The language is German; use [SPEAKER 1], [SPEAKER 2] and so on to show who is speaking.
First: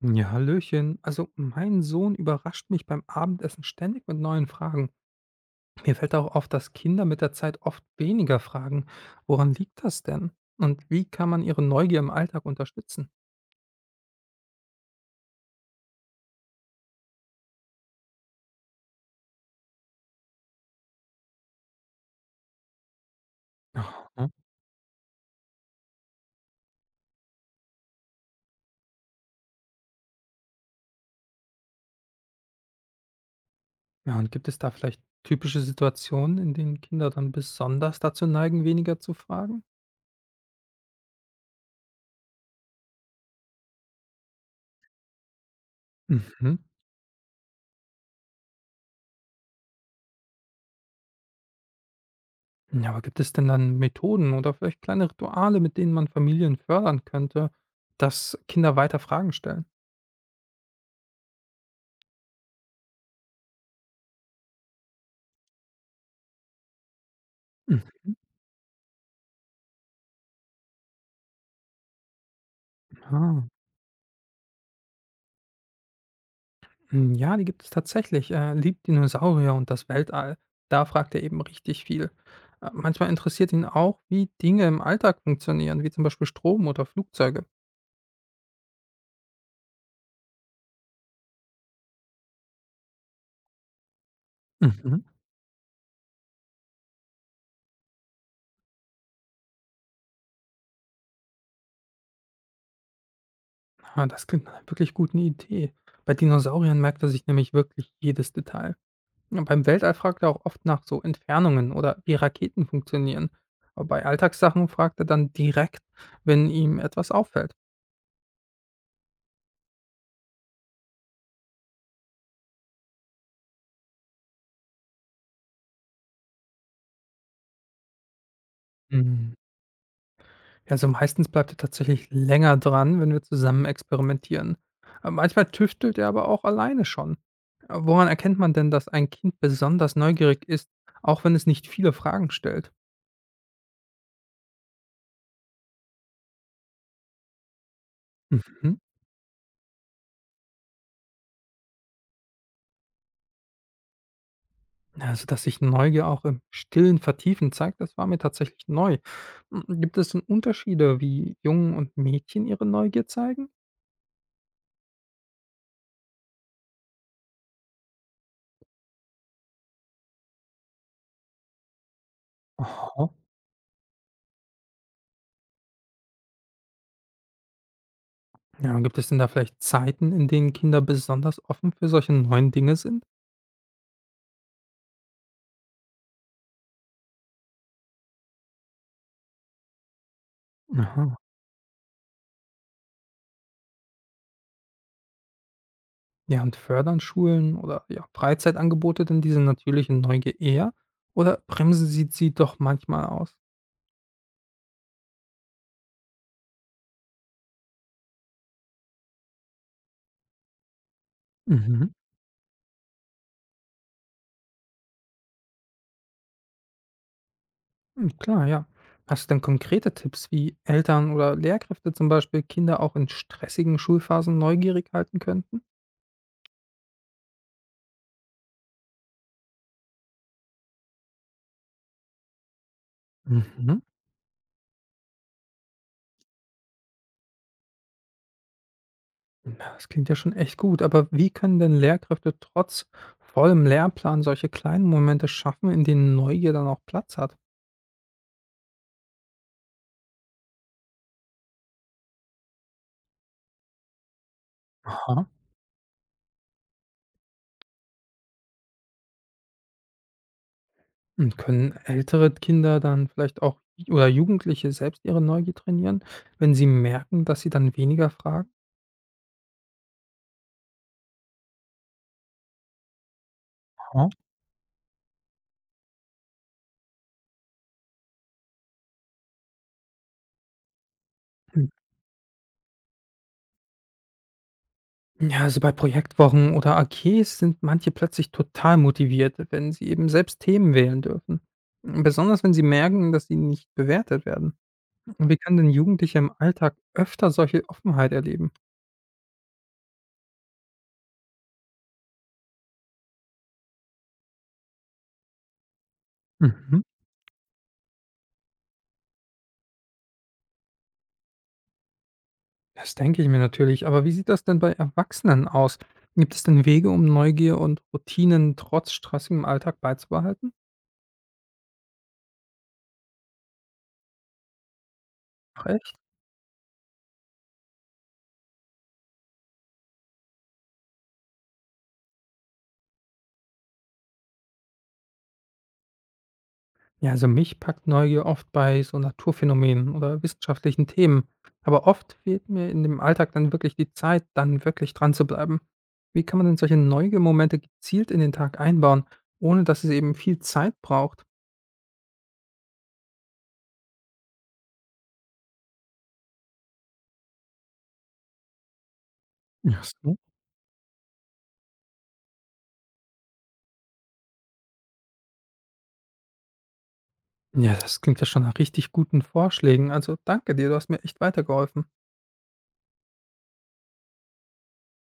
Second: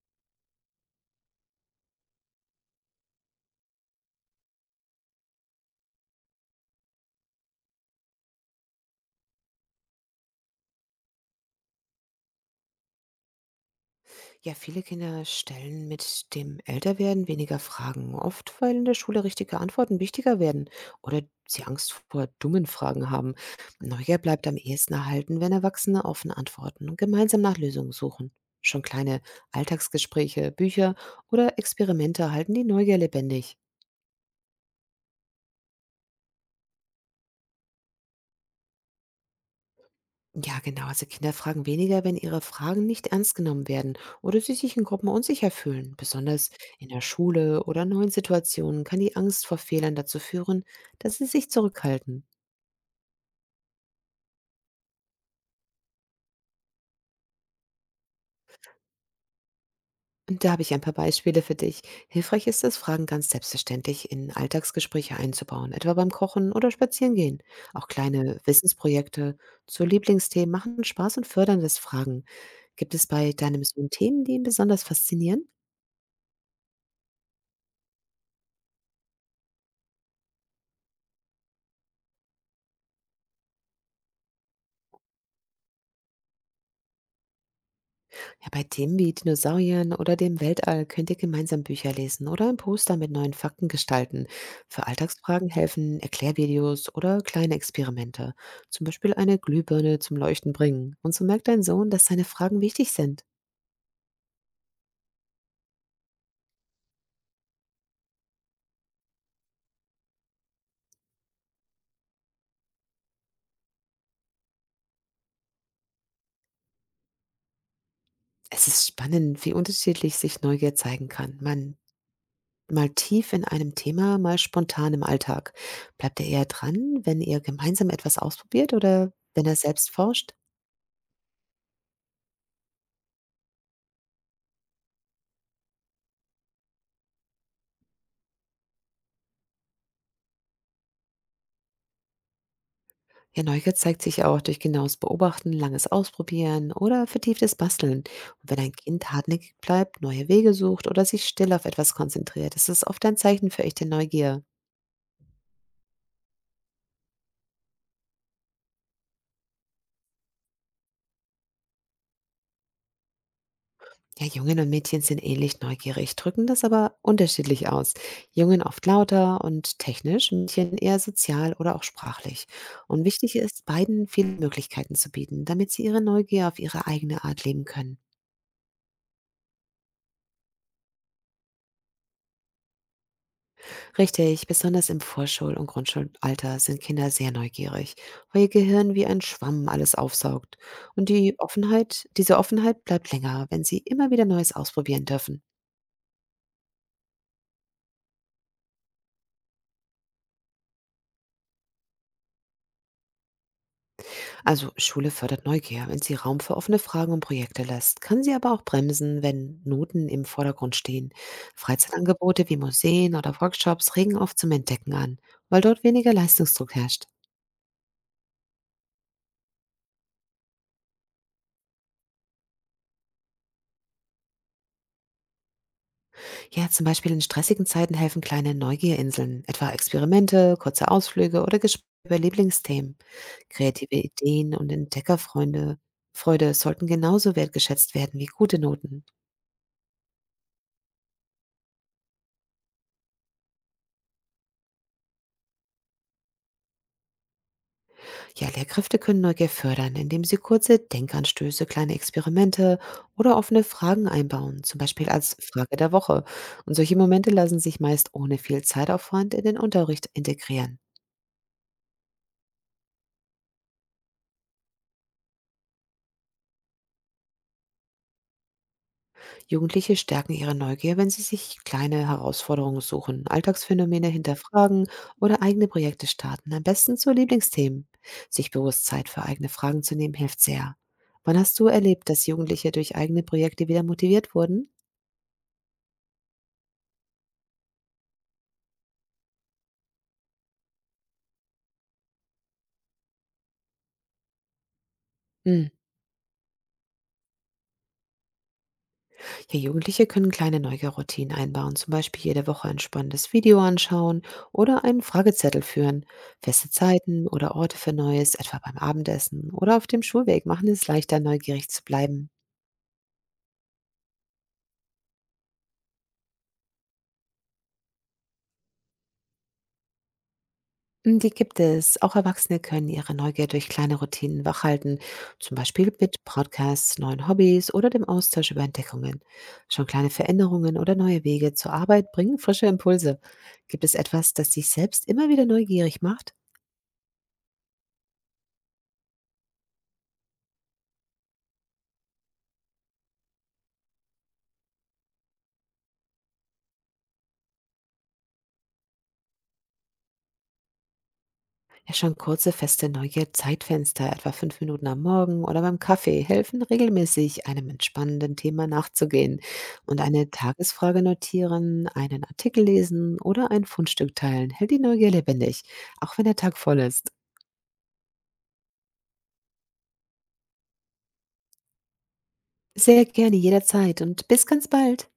[SPEAKER 1] Ja, hallöchen. Also mein Sohn überrascht mich beim Abendessen ständig mit neuen Fragen. Mir fällt auch auf, dass Kinder mit der Zeit oft weniger fragen. Woran liegt das denn? Und wie kann man ihre Neugier im Alltag unterstützen?
[SPEAKER 2] Ja, viele Kinder stellen mit dem Älterwerden weniger Fragen, oft weil in der Schule richtige Antworten wichtiger werden oder sie Angst vor dummen Fragen haben. Neugier
[SPEAKER 1] Aha.
[SPEAKER 2] bleibt am ehesten erhalten, wenn Erwachsene offen antworten und gemeinsam nach Lösungen suchen. Schon kleine Alltagsgespräche, Bücher oder Experimente halten die Neugier lebendig.
[SPEAKER 1] Ja, und gibt es da vielleicht typische Situationen, in denen Kinder dann besonders dazu neigen, weniger zu fragen?
[SPEAKER 2] Ja, genau. Also Kinder fragen weniger, wenn ihre Fragen nicht ernst genommen werden oder sie sich in Gruppen unsicher fühlen. Besonders
[SPEAKER 1] Mhm.
[SPEAKER 2] in der Schule oder neuen Situationen kann die Angst vor Fehlern dazu führen, dass sie sich zurückhalten.
[SPEAKER 1] Ja, aber gibt es denn dann Methoden oder vielleicht kleine Rituale, mit denen man Familien fördern könnte, dass Kinder weiter Fragen stellen?
[SPEAKER 2] Und da habe ich ein paar Beispiele für dich. Hilfreich ist es, Fragen ganz selbstverständlich in Alltagsgespräche einzubauen, etwa beim Kochen oder Spazierengehen.
[SPEAKER 1] Mhm.
[SPEAKER 2] Auch kleine Wissensprojekte zu Lieblingsthemen machen Spaß und fördern das Fragen. Gibt es bei
[SPEAKER 1] Ah.
[SPEAKER 2] deinem Sohn Themen, die ihn besonders faszinieren?
[SPEAKER 1] Hm, ja, die gibt es tatsächlich. Liebt Dinosaurier und das Weltall. Da fragt er eben richtig viel. Manchmal interessiert ihn auch, wie Dinge im Alltag funktionieren, wie zum Beispiel Strom oder Flugzeuge.
[SPEAKER 2] Ja, bei Themen wie Dinosauriern oder dem Weltall könnt ihr gemeinsam Bücher lesen oder ein Poster mit neuen Fakten gestalten. Für
[SPEAKER 1] Mhm.
[SPEAKER 2] Alltagsfragen helfen Erklärvideos oder kleine Experimente. Zum Beispiel eine Glühbirne zum Leuchten bringen. Und so merkt dein Sohn, dass seine Fragen wichtig sind.
[SPEAKER 1] Ah, das klingt nach einer wirklich guten Idee. Bei Dinosauriern merkt er sich nämlich wirklich jedes Detail. Ja, beim Weltall fragt er auch oft nach so Entfernungen oder wie Raketen funktionieren. Aber bei Alltagssachen fragt er dann direkt, wenn ihm etwas auffällt.
[SPEAKER 2] Es ist spannend, wie unterschiedlich sich Neugier zeigen kann. Man mal tief in einem Thema, mal spontan im Alltag. Bleibt er eher dran, wenn ihr gemeinsam etwas ausprobiert oder wenn er selbst forscht?
[SPEAKER 1] Also meistens bleibt er tatsächlich länger dran, wenn wir zusammen experimentieren. Manchmal tüftelt er aber auch alleine schon. Woran erkennt man denn, dass ein Kind besonders neugierig ist, auch wenn es nicht viele Fragen stellt?
[SPEAKER 2] Ja, Neugier zeigt sich ja auch durch genaues Beobachten, langes Ausprobieren oder vertieftes Basteln. Und wenn ein
[SPEAKER 1] Mhm.
[SPEAKER 2] Kind hartnäckig bleibt, neue Wege sucht oder sich still auf etwas konzentriert, ist es oft ein Zeichen für echte Neugier.
[SPEAKER 1] Also, dass sich Neugier auch im stillen Vertiefen zeigt, das war mir tatsächlich neu. Gibt es denn Unterschiede, wie Jungen und Mädchen ihre Neugier zeigen?
[SPEAKER 2] Ja, Jungen und Mädchen sind ähnlich neugierig, drücken das aber unterschiedlich aus. Jungen oft lauter und technisch, Mädchen eher sozial oder auch sprachlich. Und
[SPEAKER 1] Aha.
[SPEAKER 2] wichtig ist, beiden viele Möglichkeiten zu bieten, damit sie ihre Neugier auf ihre eigene Art leben können.
[SPEAKER 1] Ja, gibt es denn da vielleicht Zeiten, in denen Kinder besonders offen für solche neuen Dinge sind?
[SPEAKER 2] Richtig, besonders im Vorschul- und Grundschulalter sind Kinder sehr neugierig, weil ihr Gehirn wie ein Schwamm alles aufsaugt. Und
[SPEAKER 1] Aha.
[SPEAKER 2] die Offenheit, diese Offenheit bleibt länger, wenn sie immer wieder Neues ausprobieren dürfen.
[SPEAKER 1] Ja, und fördern Schulen oder ja, Freizeitangebote denn diese natürliche Neugier eher oder bremsen sie sie doch manchmal aus?
[SPEAKER 2] Also Schule fördert Neugier, wenn sie Raum für offene Fragen und Projekte lässt, kann sie aber auch bremsen, wenn Noten im Vordergrund stehen.
[SPEAKER 1] Mhm.
[SPEAKER 2] Freizeitangebote wie Museen oder Workshops regen oft zum Entdecken an, weil dort weniger Leistungsdruck herrscht.
[SPEAKER 1] Hm, klar, ja. Hast du denn konkrete Tipps, wie Eltern oder Lehrkräfte zum Beispiel Kinder auch in stressigen Schulphasen neugierig halten könnten?
[SPEAKER 2] Ja, zum Beispiel in stressigen Zeiten helfen kleine Neugierinseln, etwa Experimente, kurze Ausflüge oder Gespräche über Lieblingsthemen.
[SPEAKER 1] Mhm.
[SPEAKER 2] Kreative Ideen und Entdeckerfreunde Freude sollten genauso wertgeschätzt werden wie gute Noten.
[SPEAKER 1] Na, das klingt ja schon echt gut, aber wie können denn Lehrkräfte trotz vollem Lehrplan solche kleinen Momente schaffen, in denen Neugier dann auch Platz hat?
[SPEAKER 2] Ja, Lehrkräfte können Neugier fördern, indem sie kurze Denkanstöße, kleine Experimente oder offene Fragen einbauen, zum Beispiel
[SPEAKER 1] Aha.
[SPEAKER 2] als Frage der Woche. Und solche Momente lassen sich meist ohne viel Zeitaufwand in den Unterricht integrieren.
[SPEAKER 1] Und können ältere Kinder dann vielleicht auch oder Jugendliche selbst ihre Neugier trainieren, wenn sie merken, dass sie dann weniger fragen?
[SPEAKER 2] Jugendliche stärken ihre Neugier, wenn sie sich kleine Herausforderungen suchen,
[SPEAKER 1] Aha.
[SPEAKER 2] Alltagsphänomene hinterfragen oder eigene Projekte starten, am besten zu Lieblingsthemen. Sich bewusst Zeit für eigene Fragen zu nehmen, hilft sehr. Wann hast
[SPEAKER 1] Hm,
[SPEAKER 2] du erlebt, dass Jugendliche durch eigene Projekte wieder motiviert wurden?
[SPEAKER 1] ja, also bei Projektwochen oder AGs sind manche plötzlich total motiviert, wenn sie eben selbst Themen wählen dürfen. Besonders wenn sie merken, dass sie nicht bewertet werden. Und wie kann
[SPEAKER 2] Hm.
[SPEAKER 1] denn Jugendliche im Alltag öfter solche Offenheit erleben?
[SPEAKER 2] Ja, Jugendliche können kleine Neugierroutinen einbauen, zum Beispiel jede Woche ein spannendes Video anschauen oder einen Fragezettel führen. Feste
[SPEAKER 1] Mhm.
[SPEAKER 2] Zeiten oder Orte für Neues, etwa beim Abendessen oder auf dem Schulweg, machen es leichter, neugierig zu bleiben.
[SPEAKER 1] Das denke ich mir natürlich. Aber wie sieht das denn bei Erwachsenen aus? Gibt es denn Wege, um Neugier und Routinen trotz stressigem Alltag beizubehalten?
[SPEAKER 2] Hm, die gibt es. Auch Erwachsene können ihre Neugier durch kleine Routinen wachhalten, zum
[SPEAKER 1] Ach
[SPEAKER 2] Beispiel
[SPEAKER 1] echt?
[SPEAKER 2] mit Podcasts, neuen Hobbys oder dem Austausch über Entdeckungen. Schon kleine Veränderungen oder neue Wege zur Arbeit bringen frische Impulse. Gibt es etwas, das dich selbst immer wieder neugierig macht?
[SPEAKER 1] Ja, also mich packt Neugier oft bei so Naturphänomenen oder wissenschaftlichen Themen. Aber oft fehlt mir in dem Alltag dann wirklich die Zeit, dann wirklich dran zu bleiben. Wie kann man denn solche Neugiermomente gezielt in den Tag einbauen, ohne dass es eben viel Zeit braucht?
[SPEAKER 2] Ja, schon kurze feste Neugier-Zeitfenster, etwa 5 Minuten am Morgen oder beim Kaffee, helfen regelmäßig, einem entspannenden Thema nachzugehen
[SPEAKER 1] Ja,
[SPEAKER 2] und
[SPEAKER 1] so.
[SPEAKER 2] eine Tagesfrage notieren, einen Artikel lesen oder ein Fundstück teilen, hält die Neugier lebendig, auch wenn der Tag voll ist.
[SPEAKER 1] Ja, das klingt ja schon nach richtig guten Vorschlägen. Also danke dir, du hast mir echt weitergeholfen.
[SPEAKER 2] Sehr gerne jederzeit und bis ganz bald.